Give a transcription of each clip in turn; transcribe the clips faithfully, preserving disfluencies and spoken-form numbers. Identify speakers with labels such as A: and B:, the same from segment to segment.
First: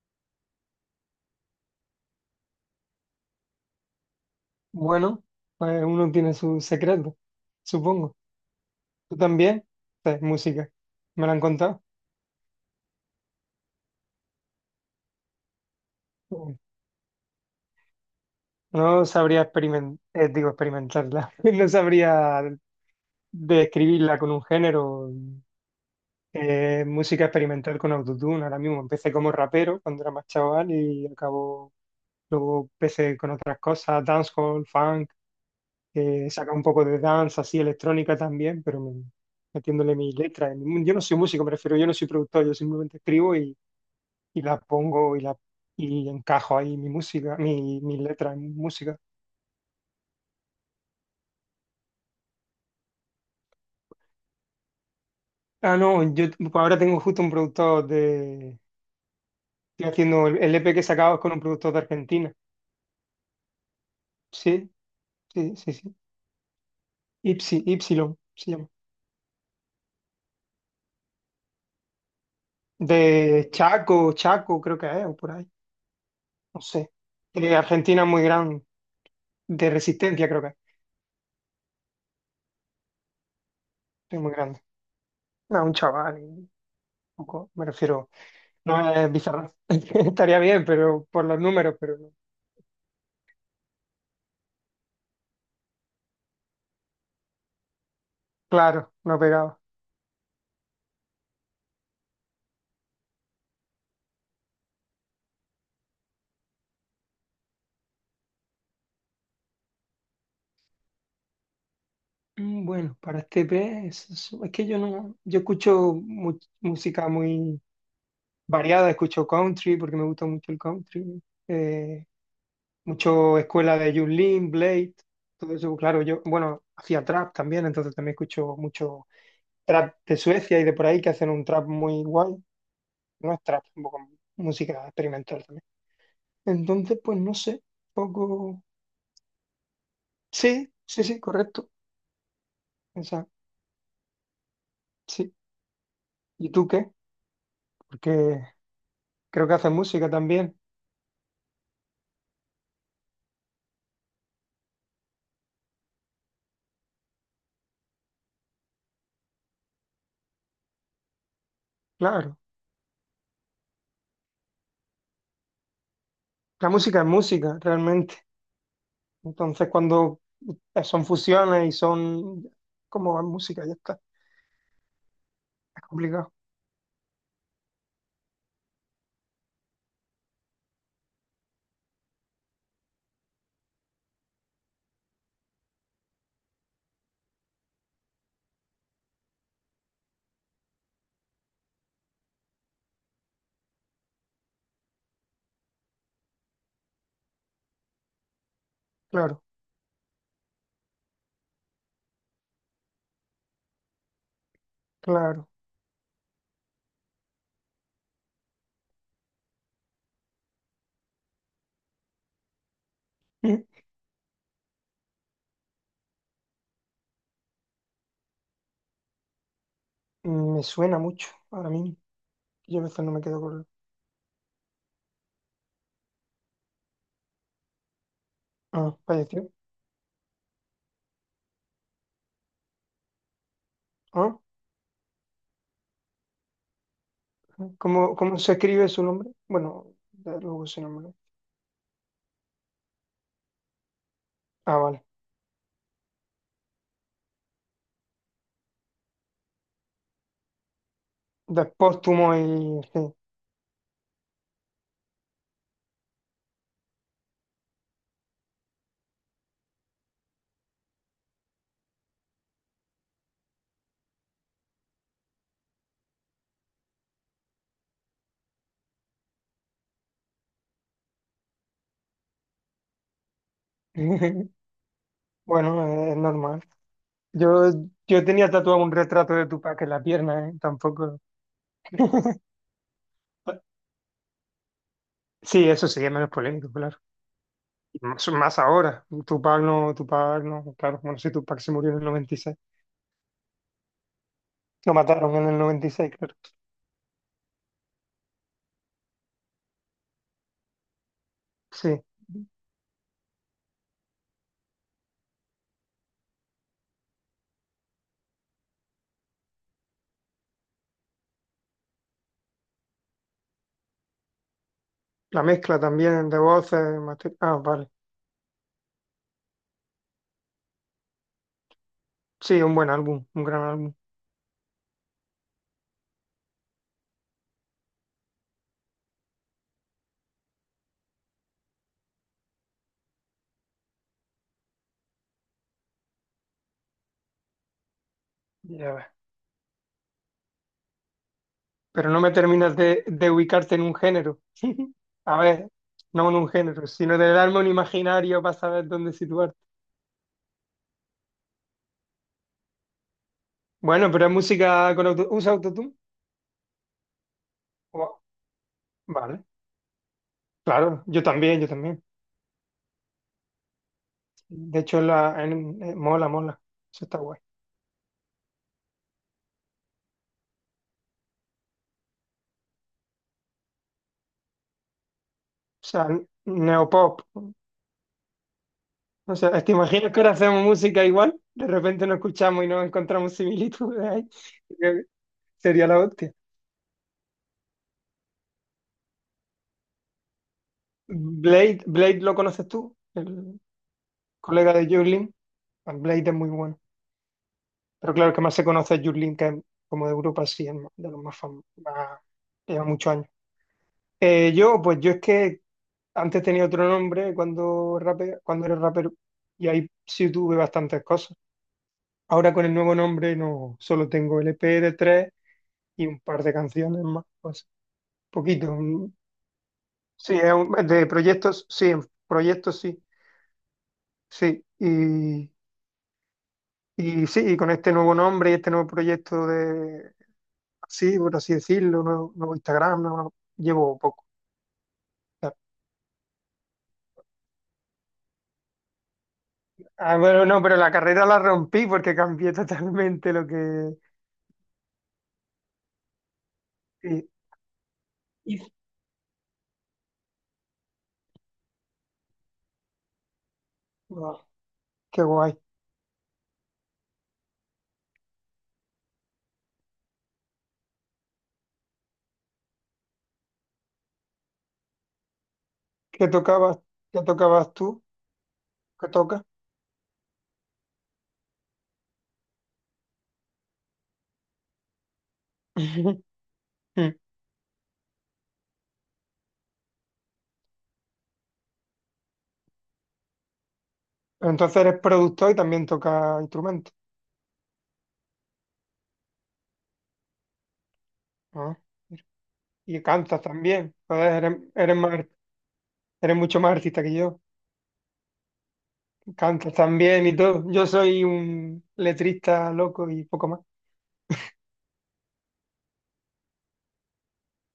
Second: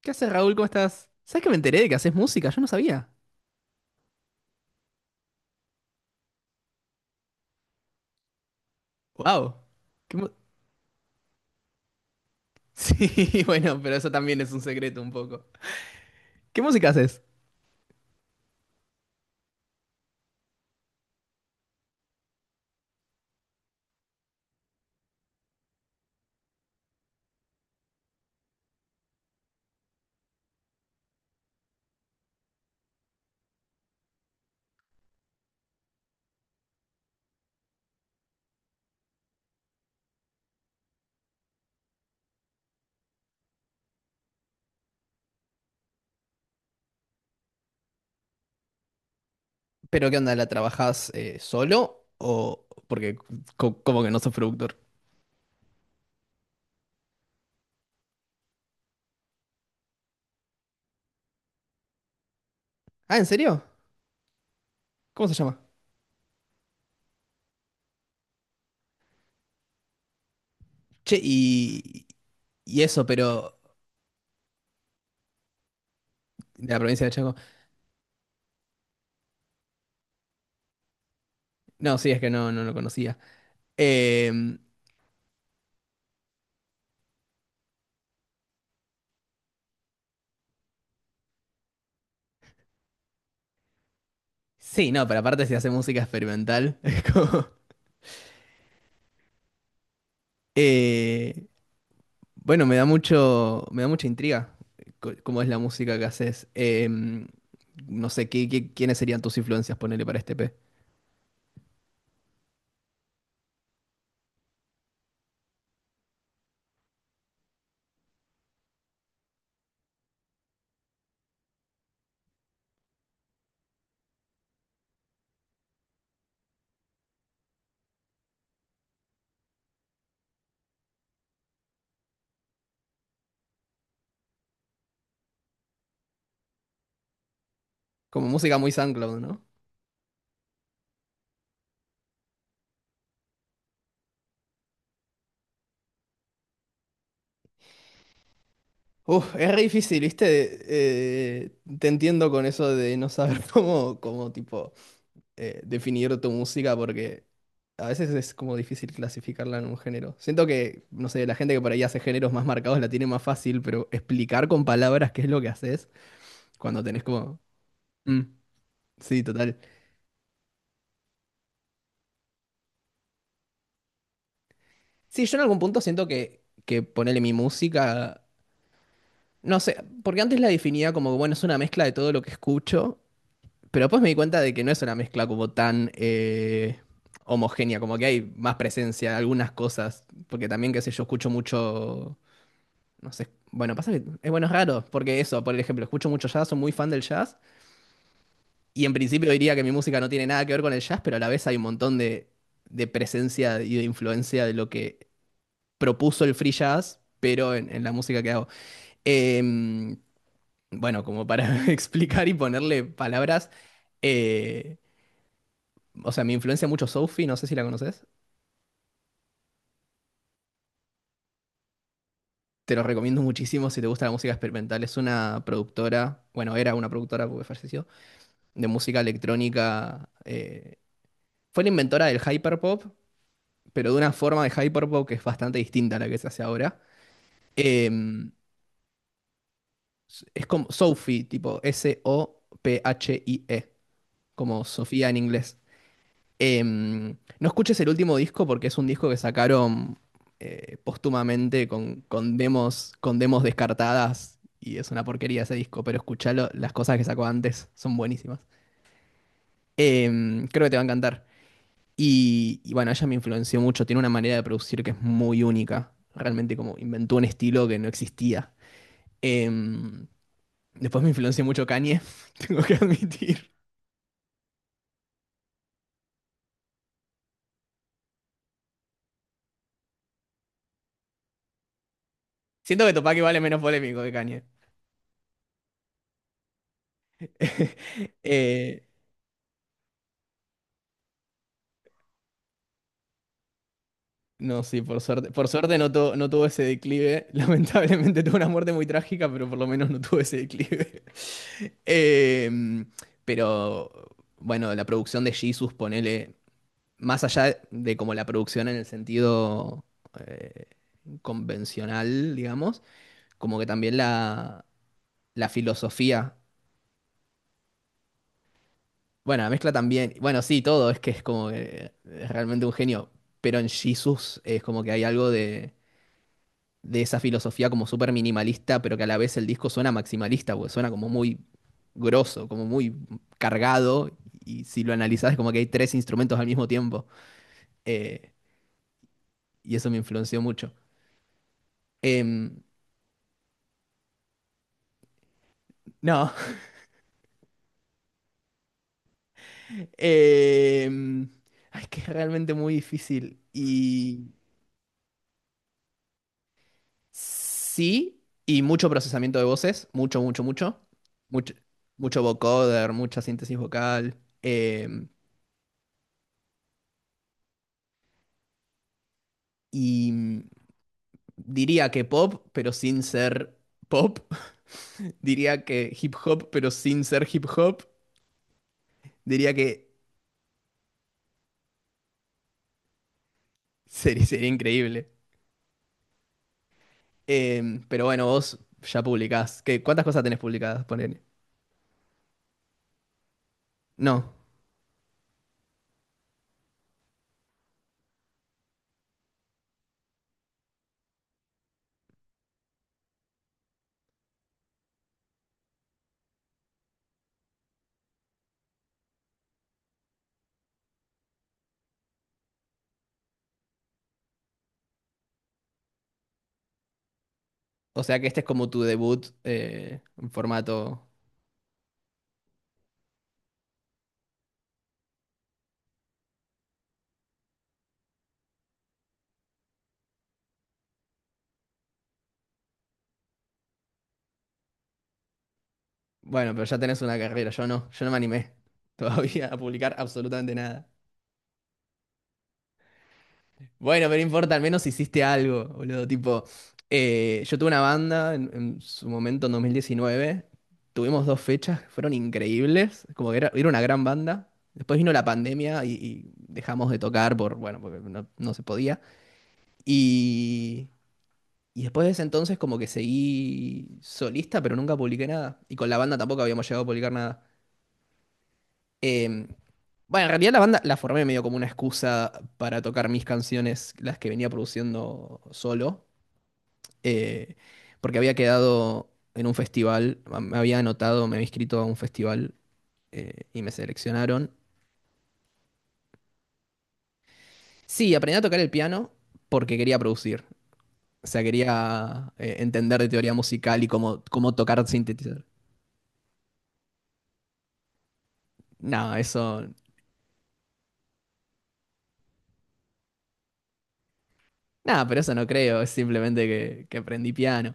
A: ¿Qué haces, Raúl? ¿Cómo estás? ¿Sabes que me enteré de que haces música? Yo no sabía.
B: Bueno, pues uno tiene su secreto, supongo. ¿Tú
A: ¡Wow!
B: también? Sí, música. ¿Me lo han contado?
A: Sí, bueno, pero eso también es un secreto un poco.
B: Mm.
A: ¿Qué música haces?
B: No sabría experimentar, digo, experimentarla. No sabría describirla con un género. Eh, música experimental con autotune. Ahora mismo empecé como rapero cuando era más chaval y acabo, luego empecé con otras cosas, dancehall, funk, eh, saca un poco de dance, así electrónica también, pero me- metiéndole mis letras. Yo no soy músico, me refiero, yo no soy productor, yo simplemente escribo y y la pongo y la y encajo ahí mi música, mi, mis letras, en música.
A: ¿Pero qué onda? ¿La trabajás eh, solo o porque co- como que no sos productor?
B: Ah, no, yo t- pues ahora tengo justo un productor de... Estoy haciendo el, el E P que he sacado es con un productor de Argentina.
A: Ah, ¿en serio?
B: Sí,
A: ¿Cómo se
B: sí,
A: llama?
B: sí, sí. Ipsi, Ypsilon se llama.
A: Che, y y eso,
B: De
A: pero
B: Chaco, Chaco creo que es, o por ahí. No
A: de la
B: sé.
A: provincia de Chaco.
B: De Argentina muy grande, de Resistencia creo que es,
A: No, sí, es que no no lo conocía.
B: es muy
A: Em,
B: grande. No, un chaval, un poco, me refiero. No es bizarro. Estaría bien, pero por los números, pero no.
A: sí, no, pero aparte si hace música experimental, es como
B: Claro, no pegaba.
A: eh, bueno, me da mucho, me da mucha intriga eh, co- cómo es la música que haces. Em, no sé, ¿qué, qué- ¿quiénes serían tus influencias, ponele para este P?
B: Mm, bueno, para este pez, es es que yo no, yo escucho mu- música muy variada, escucho country porque me gusta mucho el country, eh, mucho escuela de Yulin, Blade, todo eso, claro, yo, bueno, hacía trap también, entonces también escucho mucho trap de Suecia y de por ahí que hacen un trap muy guay, no es trap, un poco música experimental también. Entonces, pues no sé,
A: Como música
B: poco,
A: muy SoundCloud, ¿no?
B: sí, sí, sí, correcto, esa, sí. ¿Y tú qué? Porque
A: Uf,
B: creo
A: es
B: que
A: re
B: haces
A: difícil,
B: música también.
A: ¿viste? Eh, te entiendo con eso de no saber cómo, cómo tipo, eh, definir tu música, porque a veces es como difícil clasificarla en un género. Siento que, no sé, la gente que por ahí hace géneros
B: Claro,
A: más marcados la tiene más fácil, pero explicar con palabras qué es lo que haces
B: la
A: cuando
B: música
A: tenés
B: es
A: como...
B: música,
A: Mm,
B: realmente.
A: sí, total.
B: Entonces, cuando eh, son fusiones y son como música, ya está.
A: Sí, yo en algún punto
B: Es
A: siento
B: complicado.
A: que, que, ponerle mi música, no sé, porque antes la definía como, que, bueno, es una mezcla de todo lo que escucho, pero después me di cuenta de que no es una mezcla como tan eh, homogénea, como que hay más presencia, algunas cosas, porque también, qué sé yo, escucho mucho, no sé, bueno, pasa que es bueno, es raro, porque eso, por ejemplo, escucho mucho jazz, soy muy fan del jazz, y en principio
B: Claro,
A: diría que mi música no tiene nada que ver con el jazz, pero a la vez hay un montón de, de presencia y de influencia de lo que
B: claro.
A: propuso el free jazz, pero en, en la música que hago. Em, bueno, como para explicar y ponerle palabras, eh, o sea, me influencia mucho Sophie, no sé si la conoces.
B: Mm, me suena mucho ahora mismo.
A: Te
B: Yo
A: lo
B: a veces no
A: recomiendo
B: me quedo con...
A: muchísimo si te gusta la música experimental. Es una productora, bueno, era una productora porque falleció, de
B: Ah,
A: música
B: falleció.
A: electrónica. Eh, fue la inventora del hyperpop, pero de una
B: Ah,
A: forma de hyperpop que es bastante distinta a la que se hace ahora.
B: ¿cómo,
A: Em,
B: cómo se escribe su nombre? Bueno, de-
A: es como
B: luego su nombre.
A: Sophie, tipo S-O-P-H-I-E. Como
B: Ah, vale.
A: Sofía en inglés. Em, no escuches el último disco porque es un disco que sacaron eh, póstumamente con,
B: Despóstumo
A: con
B: y...
A: demos,
B: sí.
A: con demos descartadas y es una porquería ese disco, pero escuchalo, las cosas que sacó antes son buenísimas. Em, creo que te va a encantar. Y, y bueno, ella me influenció mucho, tiene una manera de producir que es muy única, realmente como inventó un estilo que no existía. Em, Después me influenció mucho Kanye, tengo que admitir.
B: Bueno, eh, es normal. Yo, yo tenía tatuado un retrato de Tupac en la pierna, ¿eh? Tampoco...
A: Siento que Tupac igual es menos polémico que Kanye.
B: Sí, eso sí, es menos polémico, claro. Más, más
A: Eh,
B: ahora. Tupac no, Tupac no, claro. Bueno, sí, Tupac se murió en el noventa y seis.
A: no, sí,
B: Lo
A: por suerte.
B: mataron
A: Por
B: en el
A: suerte
B: noventa y
A: no,
B: seis
A: tu- no
B: claro.
A: tuvo ese declive. Lamentablemente tuvo una muerte muy trágica, pero por lo menos no tuvo ese declive.
B: Sí.
A: Em, pero bueno, la producción de Jesus, ponele, más allá de como la producción en el sentido eh, convencional, digamos, como que también la,
B: La
A: la
B: mezcla también
A: filosofía.
B: de voces. mate- Ah, vale.
A: Bueno, la mezcla también. Bueno, sí, todo, es que es como que es
B: Sí,
A: realmente un
B: un buen
A: genio.
B: álbum, un
A: Pero
B: gran
A: en
B: álbum.
A: Jesus es como que hay algo de de esa filosofía como súper minimalista, pero que a la vez el disco suena maximalista, porque suena como muy grosso, como muy cargado, y si lo analizás es como que hay tres instrumentos al mismo tiempo, eh,
B: Ya ves.
A: y eso me influenció mucho.
B: Pero no me
A: Em,
B: terminas de, de ubicarte en un género. A ver, no
A: no,
B: en un género, sino de darme un imaginario para saber dónde situarte.
A: em, ay, es que es realmente muy difícil,
B: Bueno, pero
A: y
B: es música con auto... ¿Usa autotune? Wow.
A: sí, y mucho procesamiento
B: Vale,
A: de voces, mucho, mucho, mucho,
B: claro. Yo
A: mucho,
B: también, yo también.
A: mucho vocoder, mucha síntesis vocal,
B: De hecho,
A: em,
B: la, en- eh, mola, mola. Eso está guay.
A: y... Diría que pop, pero sin ser pop. Diría
B: O
A: que
B: sea,
A: hip hop, pero sin
B: neopop.
A: ser hip hop.
B: O
A: Diría
B: sea,
A: que
B: ¿te imaginas que ahora hacemos música igual? De repente nos escuchamos y no encontramos similitudes
A: sería,
B: ahí.
A: sería
B: Creo
A: increíble.
B: sería la hostia.
A: Em, pero bueno, vos ya publicás. ¿Qué, cuántas cosas tenés publicadas? Ponele.
B: Blade, Blade lo conoces tú, el
A: No.
B: colega de Jurlin. Bueno, Blade es muy bueno. Pero claro, el que más se conoce es Jurlin, que es como de Europa, sí, es más- de los más famosos. más- Lleva muchos años. Eh, yo, pues yo es que antes tenía otro nombre cuando, rape- cuando era rapero y ahí sí tuve bastantes cosas. Ahora con el nuevo nombre no, solo tengo L P de tres y un par de canciones más, pues
A: O sea que este es como
B: poquito.
A: tu
B: un-
A: debut eh, en
B: Sí, es un-
A: formato.
B: de proyectos, sí, en proyectos sí, sí. Y, y sí, y con este nuevo nombre y este nuevo proyecto de, así, por así decirlo, nuevo, nuevo Instagram, nuevo- llevo poco.
A: Bueno, pero ya tenés una carrera. Yo no. Yo no me animé todavía a publicar
B: Ah, bueno,
A: absolutamente
B: no, pero
A: nada.
B: la carrera la rompí porque cambié totalmente lo que...
A: Bueno, pero no importa, al menos hiciste algo, boludo. Tipo,
B: sí.
A: eh, yo tuve una banda en,
B: Y
A: en su momento en dos mil diecinueve. Tuvimos dos fechas que fueron increíbles. Como que era, era una gran
B: guau,
A: banda. Después vino
B: qué
A: la
B: guay.
A: pandemia y, y dejamos de tocar por, bueno, porque no, no se podía. Y, y después de ese entonces como que seguí solista, pero nunca publiqué nada. Y con la banda
B: ¿Qué
A: tampoco habíamos
B: tocabas?
A: llegado a publicar
B: ¿Qué
A: nada.
B: tocabas tú? ¿Qué tocas?
A: Em, bueno, en realidad la banda la formé medio como una excusa para tocar mis canciones, las que venía produciendo solo. eh, Porque había quedado en un festival, a- me había anotado, me había inscrito a un festival eh, y me seleccionaron.
B: Entonces eres productor y también tocas instrumentos,
A: Sí, aprendí a tocar el piano porque quería producir. O sea,
B: ¿no?
A: quería eh, entender
B: Y
A: de teoría
B: cantas
A: musical y
B: también.
A: cómo,
B: Joder,
A: cómo
B: eres,
A: tocar
B: eres más-
A: sintetizador.
B: eres mucho más artista que yo.
A: No, eso.
B: Cantas también y todo. Yo soy un letrista loco y poco más.
A: Nada, pero eso no creo, es simplemente que, que aprendí piano.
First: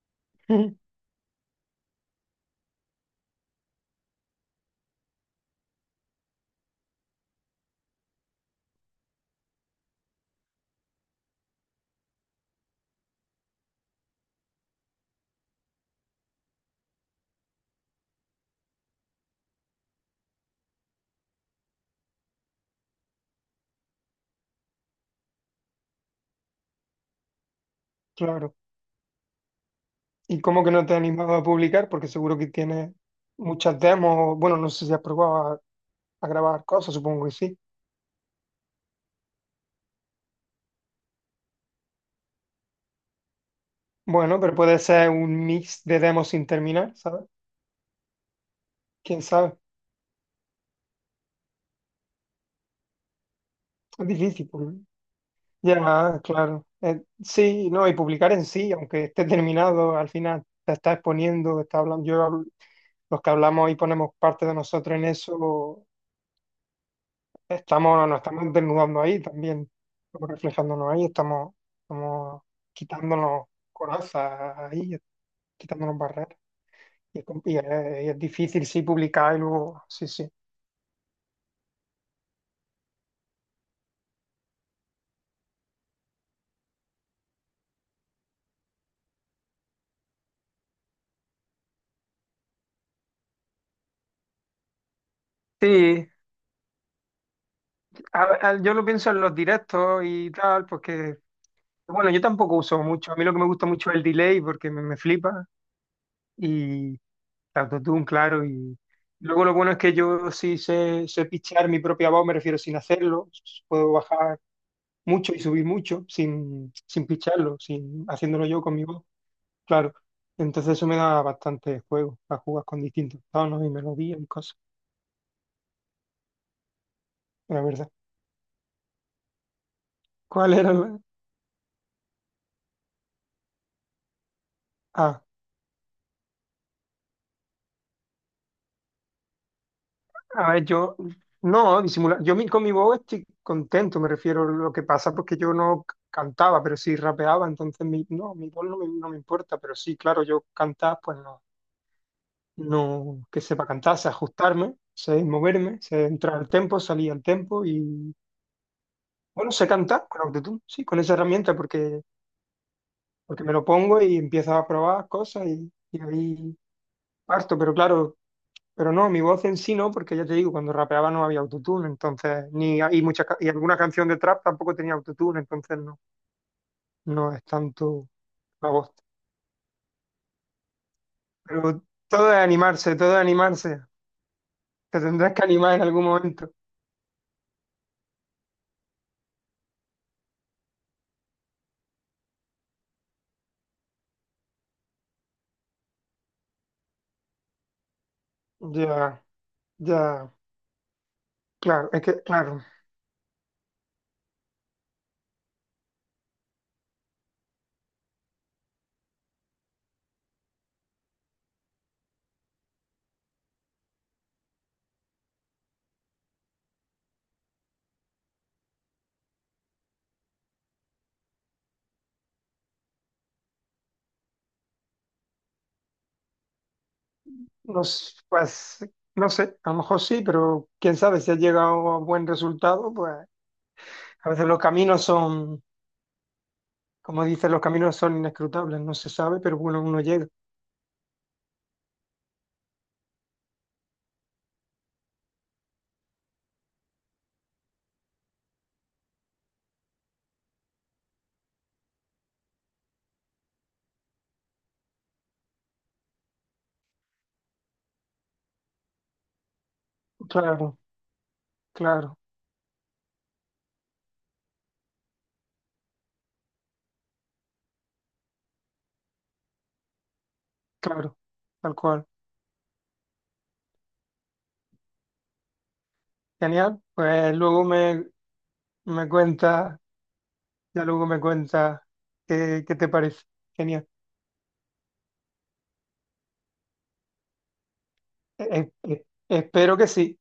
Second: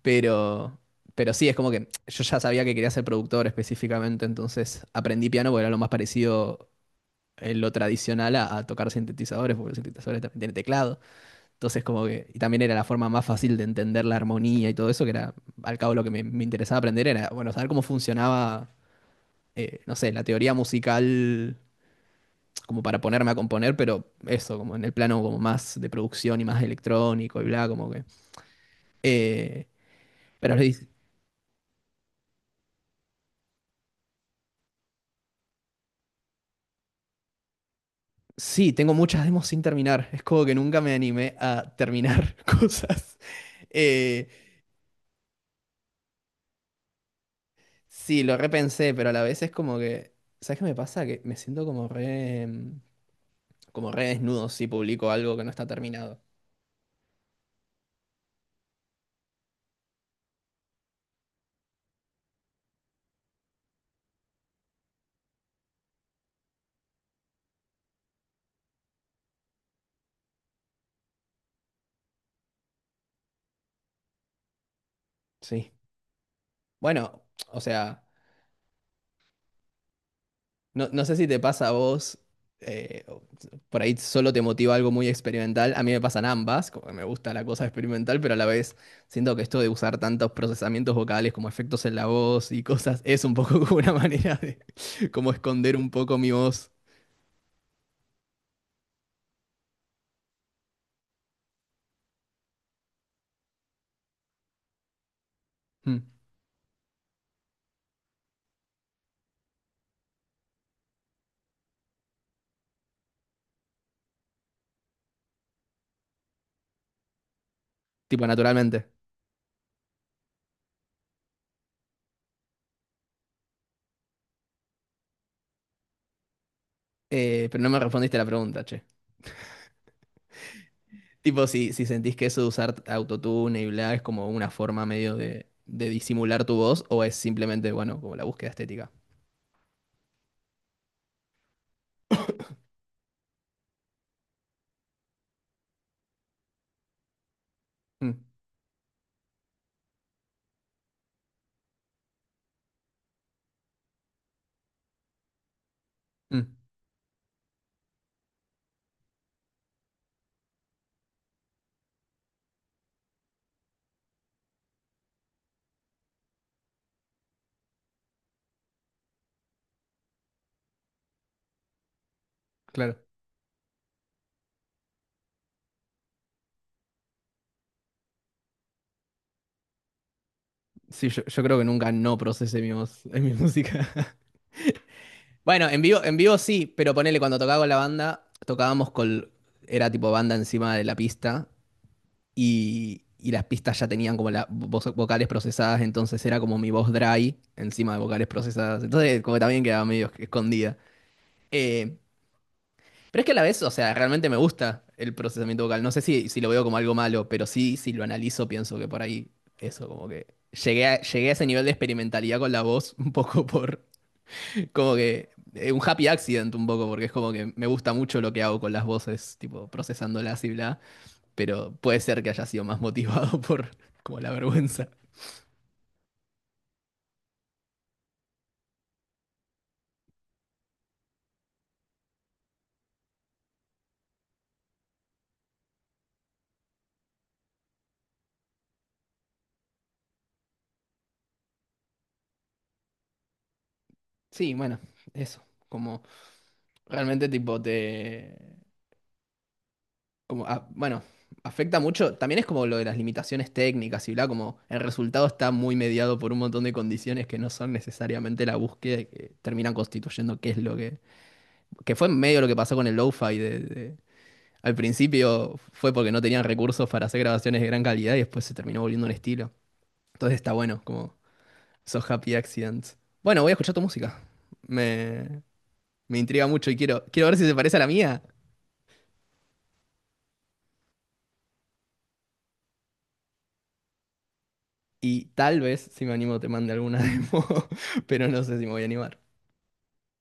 A: Pero, pero sí, es como que yo ya sabía que quería ser productor específicamente, entonces aprendí piano porque era lo más parecido en lo tradicional a, a tocar sintetizadores, porque los sintetizadores también tienen teclado. Entonces, como que, y también era la forma más fácil de entender la armonía y todo eso, que era, al cabo, lo que me, me interesaba aprender era, bueno, saber cómo funcionaba, eh, no sé, la teoría musical, como para ponerme a componer, pero eso, como en el plano como más de producción y más electrónico y bla, como que.
B: Claro.
A: eh,
B: ¿Y
A: pero
B: cómo
A: le
B: que no
A: dice,
B: te has animado a publicar? Porque seguro que tienes muchas demos. Bueno, no sé si has probado a, a grabar cosas, supongo que sí.
A: sí, tengo muchas demos sin terminar. Es como que nunca me animé a terminar cosas. Eh,
B: Bueno, pero puede ser un mix de demos sin terminar, ¿sabes?
A: Sí, lo repensé, pero a
B: ¿Quién
A: la vez es
B: sabe?
A: como que, ¿sabes qué me pasa? Que me siento como re, mm, como re
B: Es difícil,
A: desnudo si
B: porque
A: publico algo que no está
B: ya,
A: terminado.
B: claro. Eh, sí, no, y publicar en sí, aunque esté terminado, al final te está exponiendo, está hablando, yo, hablo- los que hablamos y ponemos parte de nosotros en eso, estamos, nos estamos desnudando ahí también, estamos reflejándonos ahí, estamos, estamos quitándonos corazas ahí,
A: Sí.
B: quitándonos barreras. Y es,
A: Bueno,
B: com- y
A: o
B: es-
A: sea,
B: y es difícil, sí, publicar y luego, sí, sí.
A: no, no sé si te pasa a vos, eh, o- por ahí solo te motiva algo muy experimental. A mí me pasan ambas, como que me gusta la cosa experimental, pero a la vez siento que esto de usar tantos procesamientos vocales como efectos en la voz y cosas es un poco como una manera de como esconder un
B: Sí,
A: poco mi voz,
B: a- a- yo lo pienso en los directos y tal, porque, bueno, yo tampoco uso mucho. A mí lo que me gusta mucho es el delay porque me, me flipa
A: mm,
B: y el autotune, claro. Y luego lo bueno es que yo sí sé, sé pichear mi propia voz, me refiero sin hacerlo. Puedo bajar mucho y subir mucho sin, sin picharlo, sin,
A: tipo
B: haciéndolo yo con mi
A: naturalmente.
B: voz, claro. Entonces eso me da bastante juego para jugar con distintos tonos y melodías y cosas,
A: Eh,
B: la
A: pero no me
B: verdad.
A: respondiste la pregunta, che.
B: ¿Cuál era la...?
A: Tipo, si, si, sentís que eso de usar autotune y bla es como una forma medio
B: Ah,
A: de, de disimular tu voz, o es simplemente, bueno, como la búsqueda estética.
B: a ver, yo, no, disimular, yo mi- con mi voz estoy contento, me refiero a lo que pasa, porque yo no c- cantaba, pero sí rapeaba, entonces mi,
A: Mm,
B: no, mi voz no me, no me importa, pero sí, claro, yo cantar, pues no, no que sepa cantar, sé ajustarme, sé moverme, sé entrar
A: mm,
B: al tempo, salir al tempo y, bueno, sé cantar con autotune, sí, con esa herramienta, porque, porque me lo pongo y empiezo a probar cosas y, y ahí parto, pero claro, pero no, mi voz en sí no, porque ya te digo, cuando rapeaba no había autotune, entonces, ni y
A: claro.
B: muchas ca- y alguna canción de trap tampoco tenía autotune, entonces no, no es tanto la voz.
A: Sí, yo, yo creo que
B: Pero
A: nunca no
B: todo es
A: procesé mi
B: animarse,
A: voz
B: todo es
A: en mi
B: animarse.
A: música.
B: Te tendrás que
A: Bueno,
B: animar
A: en
B: en
A: vivo,
B: algún
A: en vivo
B: momento.
A: sí, pero ponele, cuando tocaba con la banda, tocábamos con. Era tipo banda encima de la pista y, y las pistas ya tenían como las vocales procesadas, entonces era como mi voz dry encima de vocales procesadas. Entonces,
B: Ya,
A: como que también quedaba
B: ya,
A: medio escondida.
B: claro,
A: Eh,
B: es que, claro,
A: Pero es que a la vez, o sea, realmente me gusta el procesamiento vocal. No sé si, si, lo veo como algo malo, pero sí, si lo analizo, pienso que por ahí eso, como que llegué a, llegué a ese nivel de experimentalidad con la voz, un poco por, como que, eh, un happy accident, un poco, porque es como que me gusta mucho lo que hago con las voces, tipo, procesándolas y bla, pero puede ser que haya sido más motivado por, como la vergüenza.
B: no, s- pues, no sé, a lo mejor sí, pero quién sabe si has llegado a buen resultado, pues a veces los caminos son, como dicen, los caminos son inescrutables, no se sabe, pero bueno, uno llega.
A: Sí, bueno, eso, como realmente tipo te... Como, ah, bueno, afecta mucho. También es como lo de las limitaciones técnicas y bla, como el resultado está muy mediado por un montón de condiciones que no son necesariamente la búsqueda y que terminan constituyendo qué es lo
B: Claro,
A: que. Que fue
B: claro.
A: medio lo que pasó con el lo-fi. De, de- al principio fue porque no tenían recursos para hacer grabaciones de gran calidad y después se terminó volviendo un estilo. Entonces está bueno, como
B: Claro, tal cual.
A: esos happy accidents. Bueno, voy a escuchar tu música. Me, me intriga mucho y
B: Genial.
A: quiero, quiero
B: Pues
A: ver si se
B: luego
A: parece a la
B: me,
A: mía.
B: me cuenta, ya luego me cuenta qué, qué te parece. Genial.
A: Y tal vez, si me animo, te mande alguna demo, pero no
B: Eh,
A: sé si
B: eh,
A: me voy a
B: eh,
A: animar.
B: espero que sí,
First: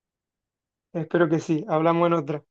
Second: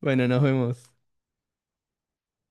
A: Bueno, nos vemos.
B: espero que sí. Hablamos en otra.